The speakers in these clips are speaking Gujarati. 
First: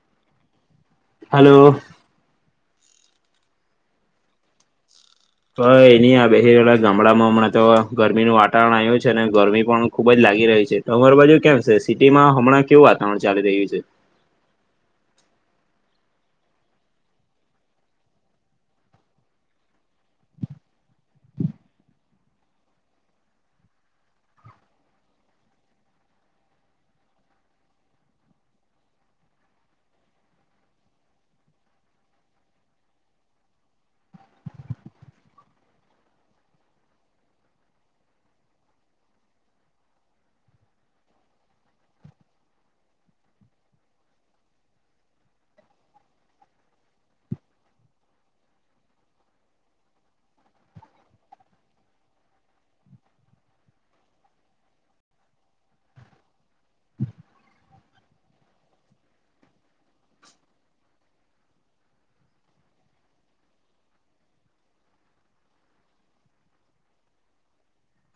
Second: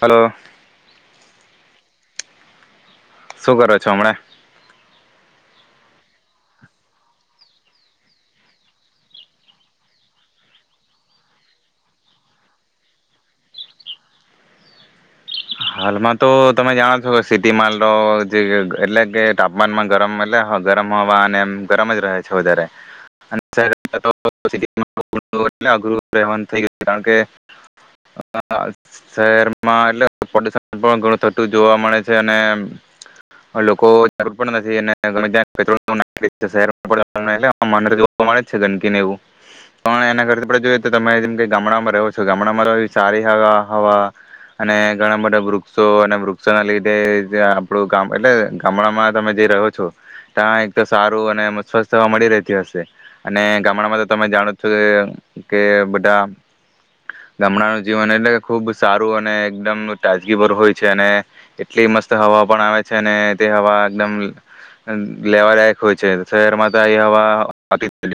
હલો. હલો. શું કરો છો હમણાં? હ એનીયા બે રહેલા ગામડામાં હમણાં તો ગરમીનું વાતાવરણ આવ્યું છે અને ગરમી પણ ખુબ જ લાગી રહી છે, તો તમારા બાજુ કેમ છે સિટીમાં હમણાં કેવું વાતાવરણ ચાલી રહ્યું છે? હાલમાં તો તમે જાણો છો, સિટી માલ જે એટલે કે તાપમાનમાં ગરમ એટલે ગરમ હવા અને એમ ગરમ જ રહે છે વધારે હોય થયો કારણ કે શહેરમાં એટલે. ઘણું થતું જોવા મળે છે અને લોકો જરૂર પણ નથી [unintelligible] જોવા મળે છે ગંદકીને એવું પણ એના કર જોઈ તો તમે જેમ કે ગામડામાં રહો છો ગામડામાં એ સારી હ હવા અને. ઘણા બધા વૃક્ષો અને વૃક્ષોના લીધે જે આપણું ગામ એટલે ગામડામાં તમે જે રહો છો, ત્યાં એક તો સારું અને મ સ્વસ્થ થવા મળી રહેતી હશે અને ગામડામાં તો તમે જાણો છો કે બધા ગામડાનું જીવન એટલે ખુબ સારું અને એકદમ. તાજગીભર હોય છે અને એટલી મસ્ત હવા પણ આવે છે અને તે હવા એકદમ લેવાદાયક હોય છે શહેરમાં તો [inaudible] ગું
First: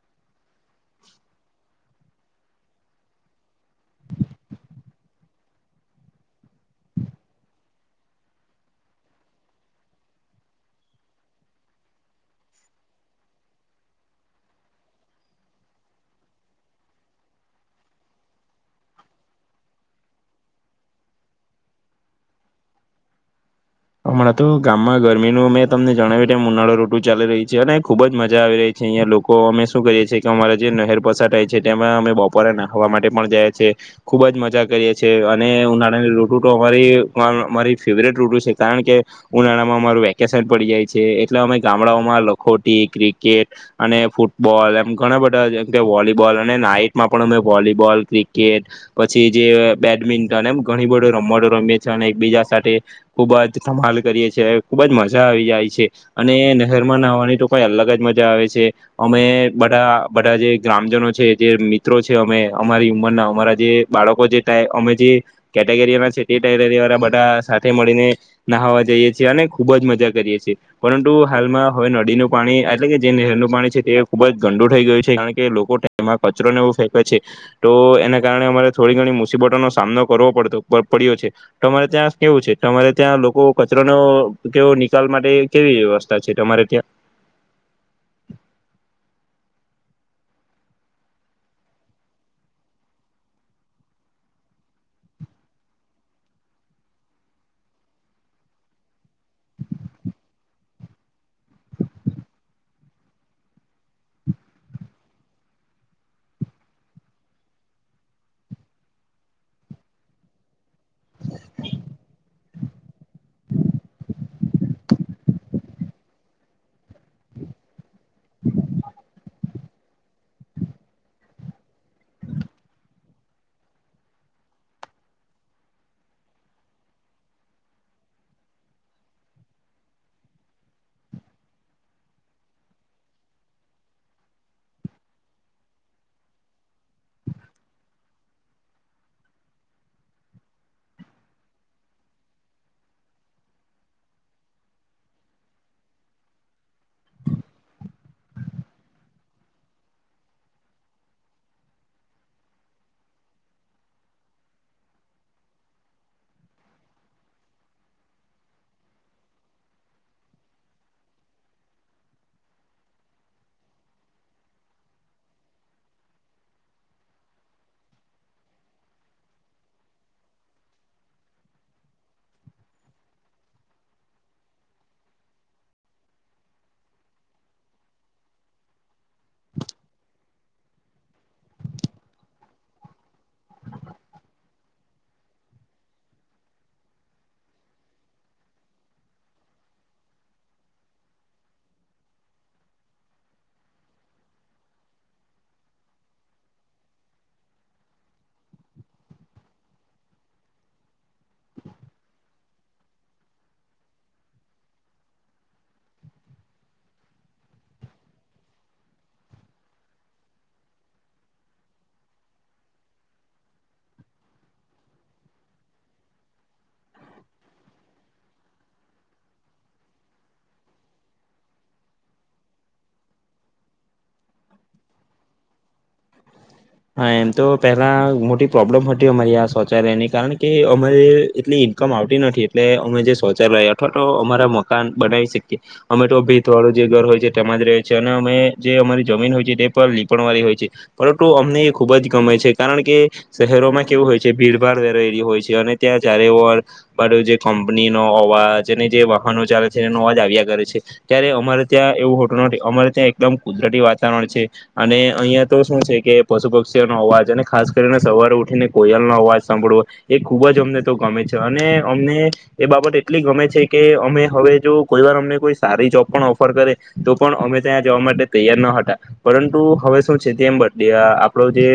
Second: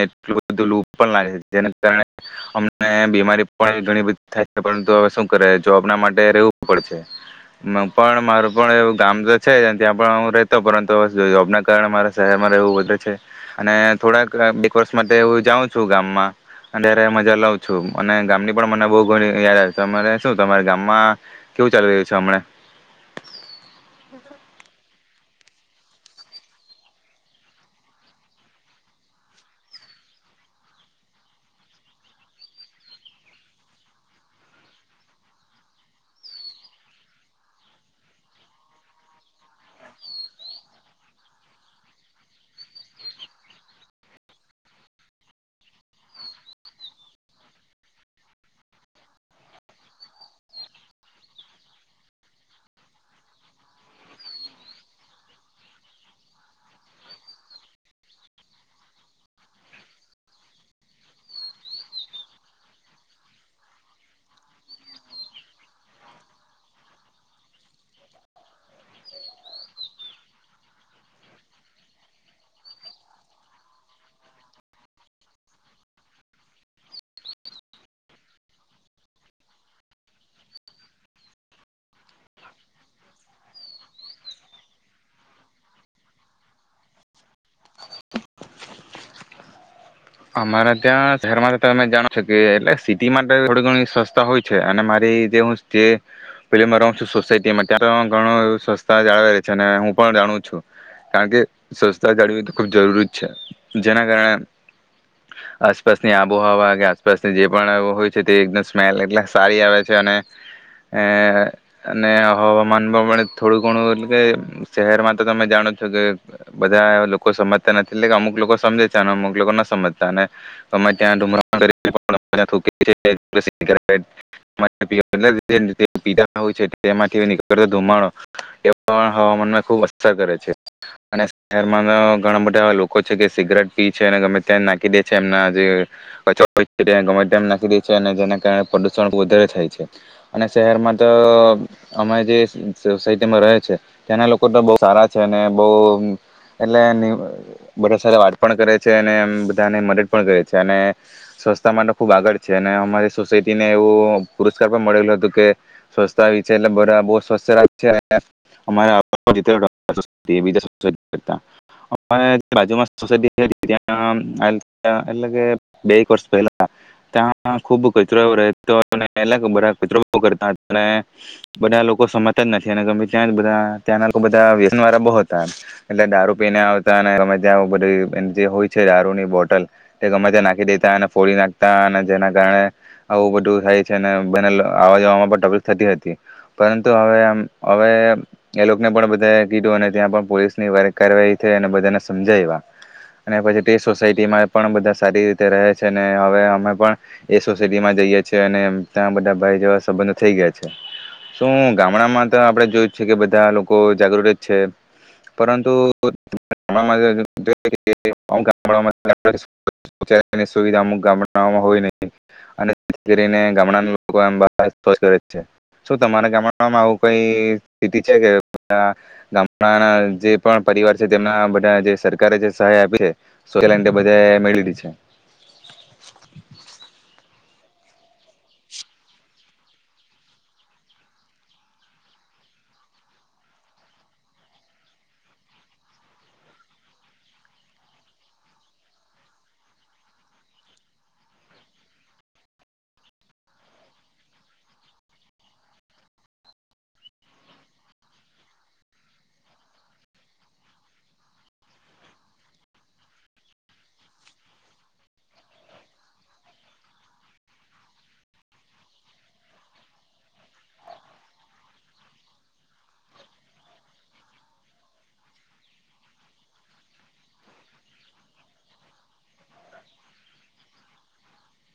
એટલ લપ પણ લાગે છે જે. ને બીમારી પણ ઘણી બધી થાય છે પરંતુ હવે શું કરે જોબના માટે રેવું પડશે પણ મારું પણ એવ ગામ તો છે, ત્યાં પણ હું રેતો પરંતુ જોબના કારણે મારે શહેરમાં રહેવું વધે છે અને થોડાક એક વર્ષ માટે હું જાઉં છું ગામમાં ત્યારે મજા લઉ છ છું અને ગામની પણ મને બહુ ઘણી યાદ આવે છે શું તમારે ગામમાં કેવું ચાલી રહ્યું છે હમણાં? હમણાં તું ગામમાં ઘર ગરમીનું મેં તમને જણાવ્યું ઉનાળા ઋતુ ચાલી રહી છે, અને ખૂબ જ મજા આવી રહી છે અહીં લોકો અમે શું કરીએ છીએ, કે અમારા જે નહેર પસાર થાય છે તેમાં અમે બપોરે નાખવા માટે પણ જાય છીએ ખૂબ જ મજા કરીએ છીએ અને ઉનાળાની ઋતુ તો અમારી અમારી ફેવરેટ ઋતુ છે. કારણ કે ઉનાળામાં અમારું વેકેશન પડી જાય છે, એટલે અમે ગામડાઓમાં લખોટી, ક્રિકેટ અને ફૂટબોલ એમ ઘણા બધામ કે વોલીબોલ અને નાઈટમાં પણ અમે વોલીબોલ ક્રિકેટ પછી જે બેડમિન્ટન એમ ઘણી બધો રમતો રમીએ છીએ અને એકબીજા સાથે ખૂબ જ ધમાલ કરીએ છીએ ખૂબ જ મજા આવી જાય છે, અને નહેરમાં નવાની તો કઈ અલગ જ મજા આવે છે અમે બધા બધા જે ગ્રામજનો છે જે મિત્રો છે, અમે અમારી ઉંમરના અમારા જે બાળકો જે અમે જે કેટેગરીના છે તેરી બધા સાથે મળ નહવા જઈએ છીએ અને ખુબ જ મજા કરીએ છીએ પરંતુ હાલમાં હવે નદીનું પાણી એટલે કે જે નહેરનું પાણી છે તે ખુબ જ ગંડું થઈ ગયું છે, કારણ કે લોકો એમાં કચરોને એવો ફેંકે છે તો એના કારણે અમારે થોડી ઘણી મુસીબતોનો સામનો કરવો પડતો પડ્યો છે તો અમારે ત્યાં કેવું છે. તમારે ત્યાં લોકો કચરોનો કેવો નિકાલ માટે કેવી વ્યવસ્થા છે તમારે ત્યાં? અમારા ત્યાં શહેરમાં તો તમે જાણો છો કે એટલે સિટી માટે થોડી ઘણી સવસ્તા હોય છે, અને મારી જે હું પ ર છું સોસાયટીમાં ત્યાં ઘણું એ સસ્તા જાળવે છે અને હું પણ જાણું છું કારણ કે સ્વસ્તા જાળવી તો ખુબ જરૂરી જ છે જેના કારણે. આસપાસની આબોહવા કે આસપાસની જે પણ હોય છે તે એકદમ સ્મેલ એટલે સારી આવે છે અને અ અને હવામાનમાં પણ થોડું ઘણું એટલે કે શહેરમાં તો તમે જાણો છો કે બધા. લોકો સમજતા નથી એટલે કે અમુક લોકો સમજે છે, અને અમુક લોકો ના સમજ [unintelligible] નીતો એ હવામાન ખબ અસર કરે છે, અને શહે ઘણા બધા લોકો છે કે સિગરેટ પી છે ગમે ત્યાં એ જે [unintelligible] ગમે નાખી દે છે અને જેના કારણે પ્રદુષણ વધારે થાય છે, અને શહેરમાં તો અમે જે સોસાયટીમાં રહે છે ત્યાંના લોકો તો બહુ સારા છે, અને બહુ એટલે બધા સાથે વાત પણ કરે છે અને એ છે અને સ્વચ્છતા માટે ખુબ આગળ છે અને અમારી સોસાયટીને એવું પુરસ્કાર પણ મળેલો હતો કે સ્વચછતા છે એટલે બહુ [inaudible] એટ બે એક વર્ષ પહેલા ત્યાં ખુબ કચરો રહેતો એટ બધા કચરો કરતા હતા બધા લોકો સમાજતા જ નથી, અને ગમે ત્યાં જ બા ત્યાંના લોકો બધા વ્યસન વાળા બહુ હતા એટલે દારૂ પીને આવતા અને ગમે ત્યાં બધ જે હોય છે દારૂની બોટલ ગમે ત્યાં નાખી દેતા ફોડી નાખતા અને જેના કારણે આવું બધું થાય છે, અને બને આવા જવામાં પણબલી થતી હતી પરંતુ હવે હવે એ લોકોને પણ બધ કીધું અને ત્યાં પણ પોલીસની કારવાહી થઈ બધાને સમજાવ અને પછી તે સોાય પણ બધા સારી રીતે રહે છે હવે અમે પણ એ સોસાયટીમાં જઈએ છીએ અને ત્યાં બધા ભાઈ જેવા સંબંધ થઈ ગયા છે. શું ગામડામાં તો આપે જોય છે કે બધા લોકો જાગૃત જ છે પરંતુ [unintelligible] [unintelligible] સુવિધા અમુક ગામડામાં હોય નહી અનેથી કરીને ગામડા લોકો છે શું તમારા ગામડામાં આવું કઈ છે કે ગામડાના જે પણ પરિવાર છે તેમના બધા જે સરકારે જે સહાય આપી છે? [unintelligible] બધે મેળલી છે. હા એમ તો પેલા મોટી પ્રોબ્લેમ હતી અમારી આ શૌચાલયની કારણ કે અમારી એટલી ઈન્કમ આવતી નથી, એટલે અમે જે શૌચાલય અથવા તો અમારા મકાન બનાવી શકીએ અમે તો ભેત વાળું જે ઘર હોય છે તેમાં જ રહીએ છીએ, અને અમે જે અમારી જમીન હોય છે તે પણ લીપણવાળી હોય છે પરંતુ. મને ખૂબ જ ગમે છે કારણ કે શહેરોમાં કેવું હોય છે ભીડભાડ વેરાયલી હોય છે, અને ત્યાં ચારે એરો જે કંપનીનો અવાજ અને જે વાહનો ચાલે છે, એ અવાજ આવ્યા કરે છે ત્યારે અમારે ત્યાં એવું હોતું નથી અમારે ત્યાં એકદમ કુદરતી વાતાવરણ છે અને અહીયાં તો શું છે કે પશુ પક્ષીઓનો અવાજ અને ખાસ કરીને સવારે ઉઠીને કોયલનો અવાજ સાંભળવો એ ખૂબ જ અમને તો ગમે છે, અને અમને એ બાબત એટલી ગમે છે કે અમે હવે જો કોઈ વાર અમને કોઈ સારી જોબ પણ ઓફર કરે તો પણ અમે ત્યાં જવા માટે તૈયાર ન હતા પરંતુ હવે શું છે તેમ બ આપણો જે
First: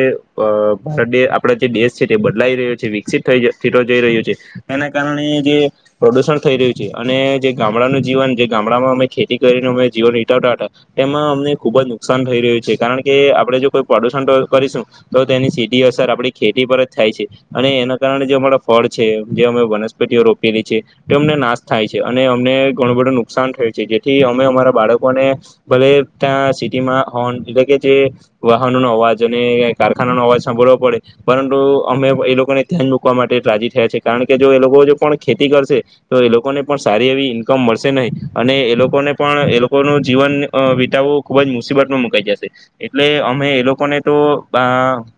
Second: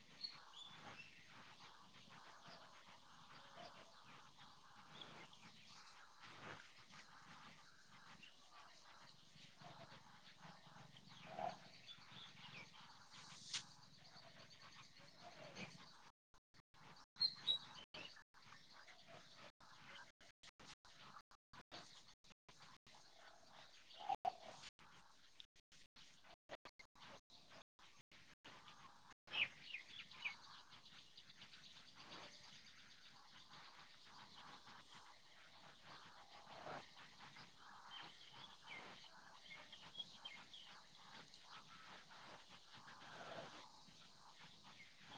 ભારત આપણા જે દેશ છે તે બદલાઈ રહ્યો છે વિકસિત થઈતો જઈ રહ્યો છે, એના કારણે જે પ્રદુષણ થઈ રહ્યું છે અને જે ગામડાનું જીવન જે ગામડામાં અમે ખેતી કરીને અમે જીવન ટવતા હતા એમાં અમને ખુબ જ નુકસાન થઈ રહ્યું છે કારણ કે આપણે જો કોઈ પ્રદ કરીશું તો તેની સીધી અસર આપડી ખેતી પર જ થાય છે અને એના કારણે જે અમારા ફળ છે, જે અમે વનસ્પતિઓ રોપેલી છે તે અમને નાશ થાય છે અને અમને ઘણું બધું નુકસાન થયું છે જેથી અમે અમારા બાળકોને ભલે ત્યાં સિટીમાં હો એટલે કે જે વાહ નો અવાજ કારખાના ન અવાજ સાંભળવો પડે પરંતુ અમે એ લોકોને ધ્યાન મુૂકવા માટે રાજી થયા છે, કારણ કે જો એ લોકો જો પણ ખેતી કરશે તો એ લોકોને પણ સારી એવી ઈન્કમ મળશે નહીં, અને એ લોકોને પણ એ લોકો ન જીવન વિતાવું ખુબ જ મુસીબતમાં મુકાઈ જશે એટલે અમે લોકોને તો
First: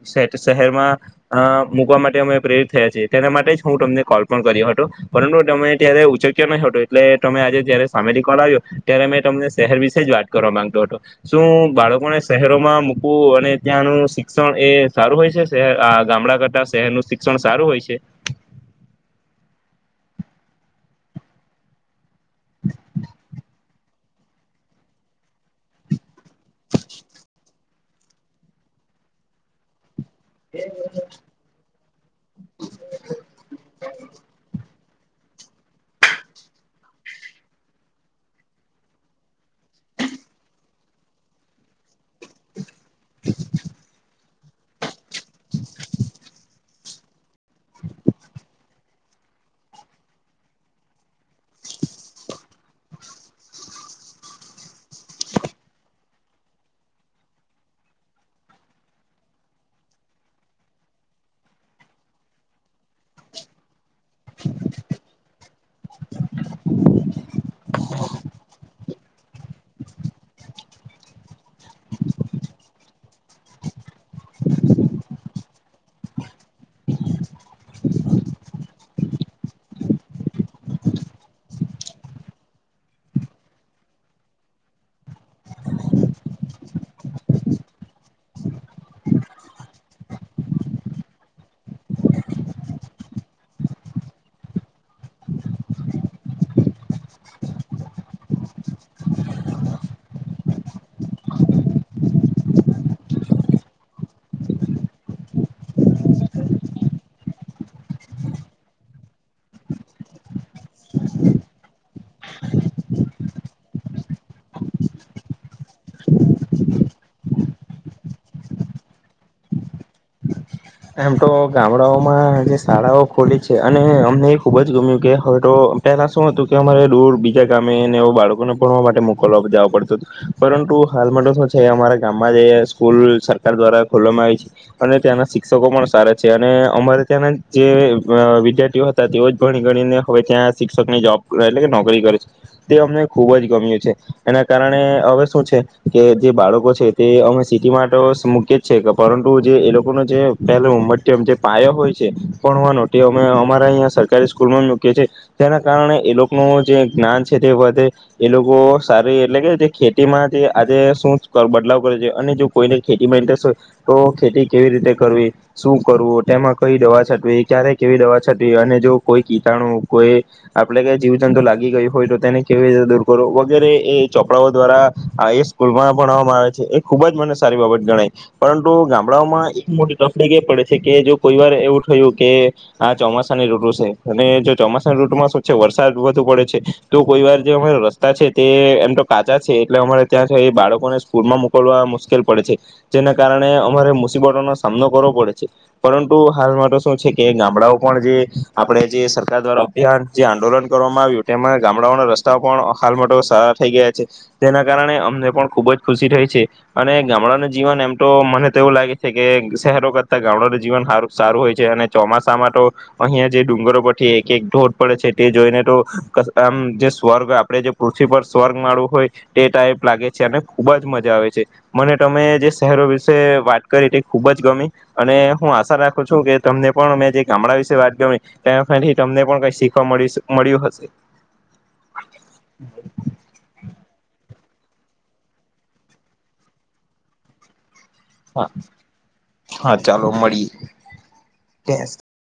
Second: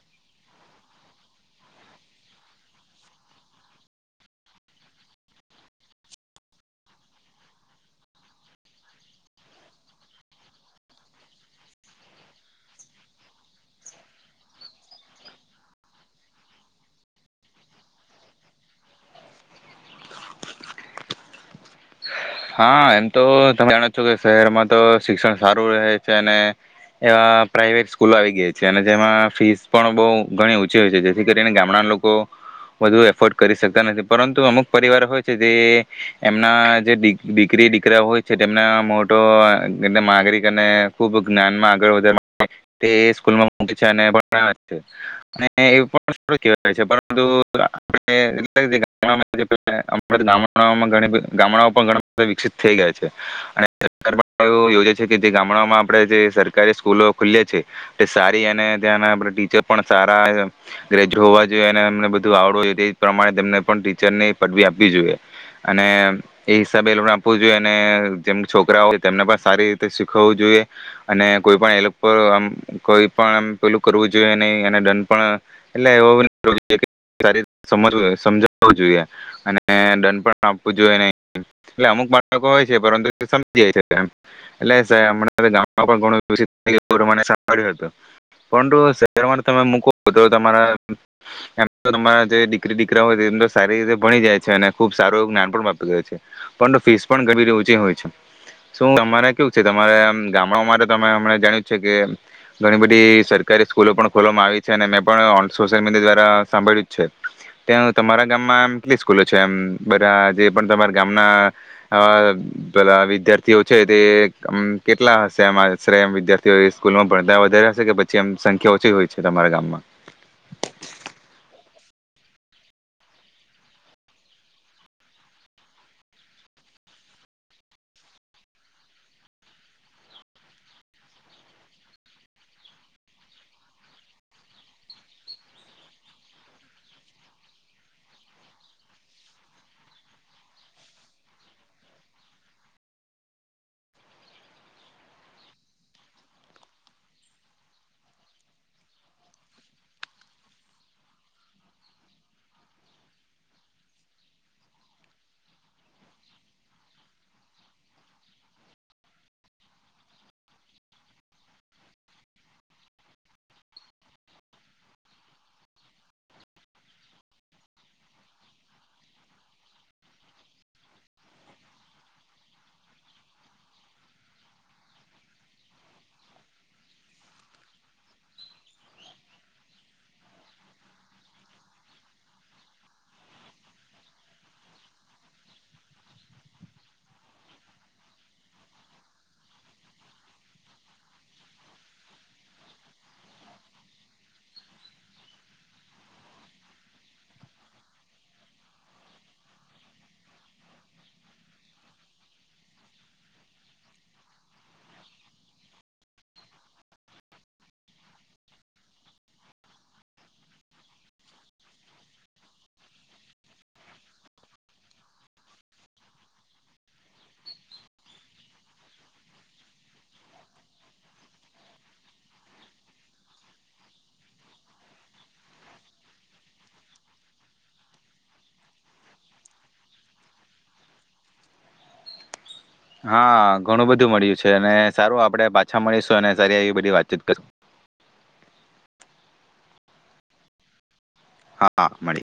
શ શહેરમાં અ મૂકવા માટે અમે પ્રેરિત થયા છીએ તેના માટે જ હું તમને કોલ પણ કર્યો હતો, પરંતુ તમે ત્યારે ઉચક્યો નહી હતો એટલે તમે આજે જયારે સામેથી કોલ આવ્યો ત્યારે અમે તમને શહેર વિશે જ વાત કરવા માંગતો હતો, શું બાળકોને શહેરોમાં મુ અને ત્યાંનું શિક્ષણ એ સારું હોય છે શહેર આ ગામડા કરતા શહેરનું શિક્ષણ સારું હોય છે? હા એમ તો તમે જાણ કે શહેરમાં તો શિક્ષણ સારું રહે. છે અને એવા પ્રાાઈવેટ સ્કૂલો આવી ગઈ છે. અને જેમાં ફીસ પણ બઉ ઘણી ઓચી હોય છે. જેથી કરીને ગામડા ના લોકો વધુ એફોર્ડ કરી શકતા નથી. પરંતુ અમુક પરિવાર હોય છે જે એમના જે દીકરી દીકરા હોય છે. તેમને મોટો એમનો નાગરિક અને ખુબ જ્ઞાનમાં આગળ વધાર તે સ્કૂલમાં મકી છે. અને હા છે. ને એ પણ શ કવાય છે પણ ડો [unintelligible] ગામડામાંણી ગામડા ઘણી બધી ગામડા પણ વિકસિત થઈ ગયા છે. અને [unintelligible] યોજે છે કે જે ગામડામાં આપે જે સરકારી સ્કૂલો ખુલે છે. તે સારી અને ત્યાં આપ ટીચર પણ સારા ગ્રેજુ હોવા જોઈએ. અનેમને બધું આવડવું જોઈએ તે પ્રમાણે તેમને પણ ચર ને પદવી આપવી જોઈએ. અને એ [unintelligible] જો અને જેમ છોકરાઓય તેમને પણ સારી રીતે શીખવું જોઈએ. અને કોઈ પણ એ લોકો આમ કોઈ પણ આ પેલું કરવું જોઈએ નહી. અને દંડ પણ એટલે એવુ [unintelligible] સમજાવું જોઈએ. અને દંડ પણ આપવું જોઈએ નહી એટલે અમુક બાળકો હોય છે. પરંતુ સમજી જાય છે. એટલેમણા ગામમાંણભ્યું હતું. પરંતુ શહેરમાં તમે મૂકો તો તમારા એમ તો તમારા જે દીકરી દીકરા હોય એમ તો સારી રીતે ભણી જાય છે. અને ખુબ સારું જ્ઞાન પણ પ્રાપ્ત કરે છે. પણ તો ફીસ પણ ઘણી બધી ઓચી હોય છે. શું અમારે કેવું છે. તમારા ગામડામાં તમે જાણ્યું છે કે ઘણી બધી સરકારી સ્કૂલો પણ ખોલવામાં આવી છે. અને મે પણ ઓ સોશયલ મીડિયા દ્વારા સાંભળ્યું છે. તેમ તમારા ગામમાં એમ કેટલી સ્કૂલો છે એમ બધા જે પણ ગામના અ પેલા વિદ્યાર્થીઓ છે તે અમ કેટલા હશે? એમ આશરે એમ વિદ્યાર્થીઓ સ્કૂલમાં ભણતા વધારે હશે. કે પછી એમ સંખ્યા ઓછી હોય છે તમારા ગામમાં? એમ તો ગામડાઓમાં જે શાળાઓ ખોલી છે. અને અમને એ ખુબ જ ગમ્યું. કે હવે તો પહેલા શું હતું કે અમારે દૂર બીજા ગામેને એવુ બાળકોને ભણવા માટે મોકલવા જાવા પડતું હતુ. પરંતુ હાલમાં તો શું છે અમારા ગામમાં જે સ્કૂલ સરકાર દ્વારા ખોલવામાં આવી છે અને ત્યાંના સી ક્ષકો પણ સારા છે. અને અમારે ત્યાંના જે અ વિદ્યાર્થીઓ હતા તેઓ જ પણ ગણીને હવે ત્યાં શિક્ષકની જોબ એટલે કે નોકરી કરે છે. તે અમને ખૂબ જ ગમ્યું છે. એના કારણે હવે શું છે કે જે બાળકો છે. તે અમે સિટી માટે તો મૂકીએ જ છે. પરંતુ જે એ લોકોનો જે પહેલો ઉમટમ જે પાયો હોય છે. પણ હું નોટી અમે અમારા અહીંયા સરકારી સ્કૂલમાં મૂકીએ છીએ જેના કારણે એ લોકોનું જે જ્ઞાન છે તે વધે. એ લોકો સારી એટલે કે જે ખેતીમાં જે આજે શું બદલાવ કરે છે અને જો કોઈને ખેતીમાં ઇન્ટરેસ્ટ હોય તો ખેતી કેવી રીતે કરવી શું કરવું, તેમાં કઈ દવા છટવી, ક્યારે કેવી દવા છટવી. અને જો કોઈ કીટાણુ કોઈ આપડે ક જીવ જંતુ લાગી ગયુ હોય તો તેને કેવી રીતે દૂર કરવું. વગેરે એ ચોપડાઓ દ્વારા એ સ્કૂલમાં ભણવામાં આવે છે. એ ખુબ જ મને સારી બાબત ગણાય. પરંતુ ગામડાઓમાં એક મો તફડી એ પડે છે કે જો કોઈ વાર એવું થયું કે આ ચોમાસાની રૂતુ છે. અને જો ચોમાસાના રૂતુમાં શું છે વરસાદ વધુ પડે છે. તો કોઈ વાર જે અમારે રસ્તા છે તે એમ તો કાચા છે એટલે અમારે ત્યાં બાળકોને સ્કૂલમાં મોકલવા મુશ્કેલ પડે છે. જેના કારણે અમારે મુસીબતોના સામનો કરવો પડે છે. પરંતુ હાલ માટે શું છે કે ગામડાઓ પણ જે આપણે જે સરકાર દ્વારા અભિયાન જે આંદોલન કરવામાં આવ્યું તેમાં ગામડાઓના રસ્તાઓ પણ હાલમાં સારા થઈ ગયા છે. તેના કારણે અમને પણ ખૂબ જ ખુશી થઈ છે. અને ગામડાનું જીવન એમ તો મને એવું લાગે છે કે શહેરો કરતા ગામડાનું જીવન હારું સારું હોય છે. અને ચોમાસામાં તો અહિયાં જે ડુંગરો પરથી એક એક ધોધ પડે છે તે જોઈને તો આમ જે સ્વર્ગ આપડે જે પૃથ્વી પર સ્વર્ગ માળવું હોય તે ટાઈપ લાગે છે. અને ખુબ જ મજા આવે છે. મને તમે જે શહેરો વિશે વાત કરી ખુબ જ ગમી. અને હું આશા રાખું છું કે તમને પણ મે જે ગામડા વિશે વાત ગમી તમને પણ કઈ શીખવા મળ્યું હશ મળ્યું હશે. હા ઘણું બધું મળ્યું છે. અને સારું આપણેે પાછા મળીશું અને સારી એવી બધી વાતચીત કરીશું. હા ચાલો મળીએ. હા મળી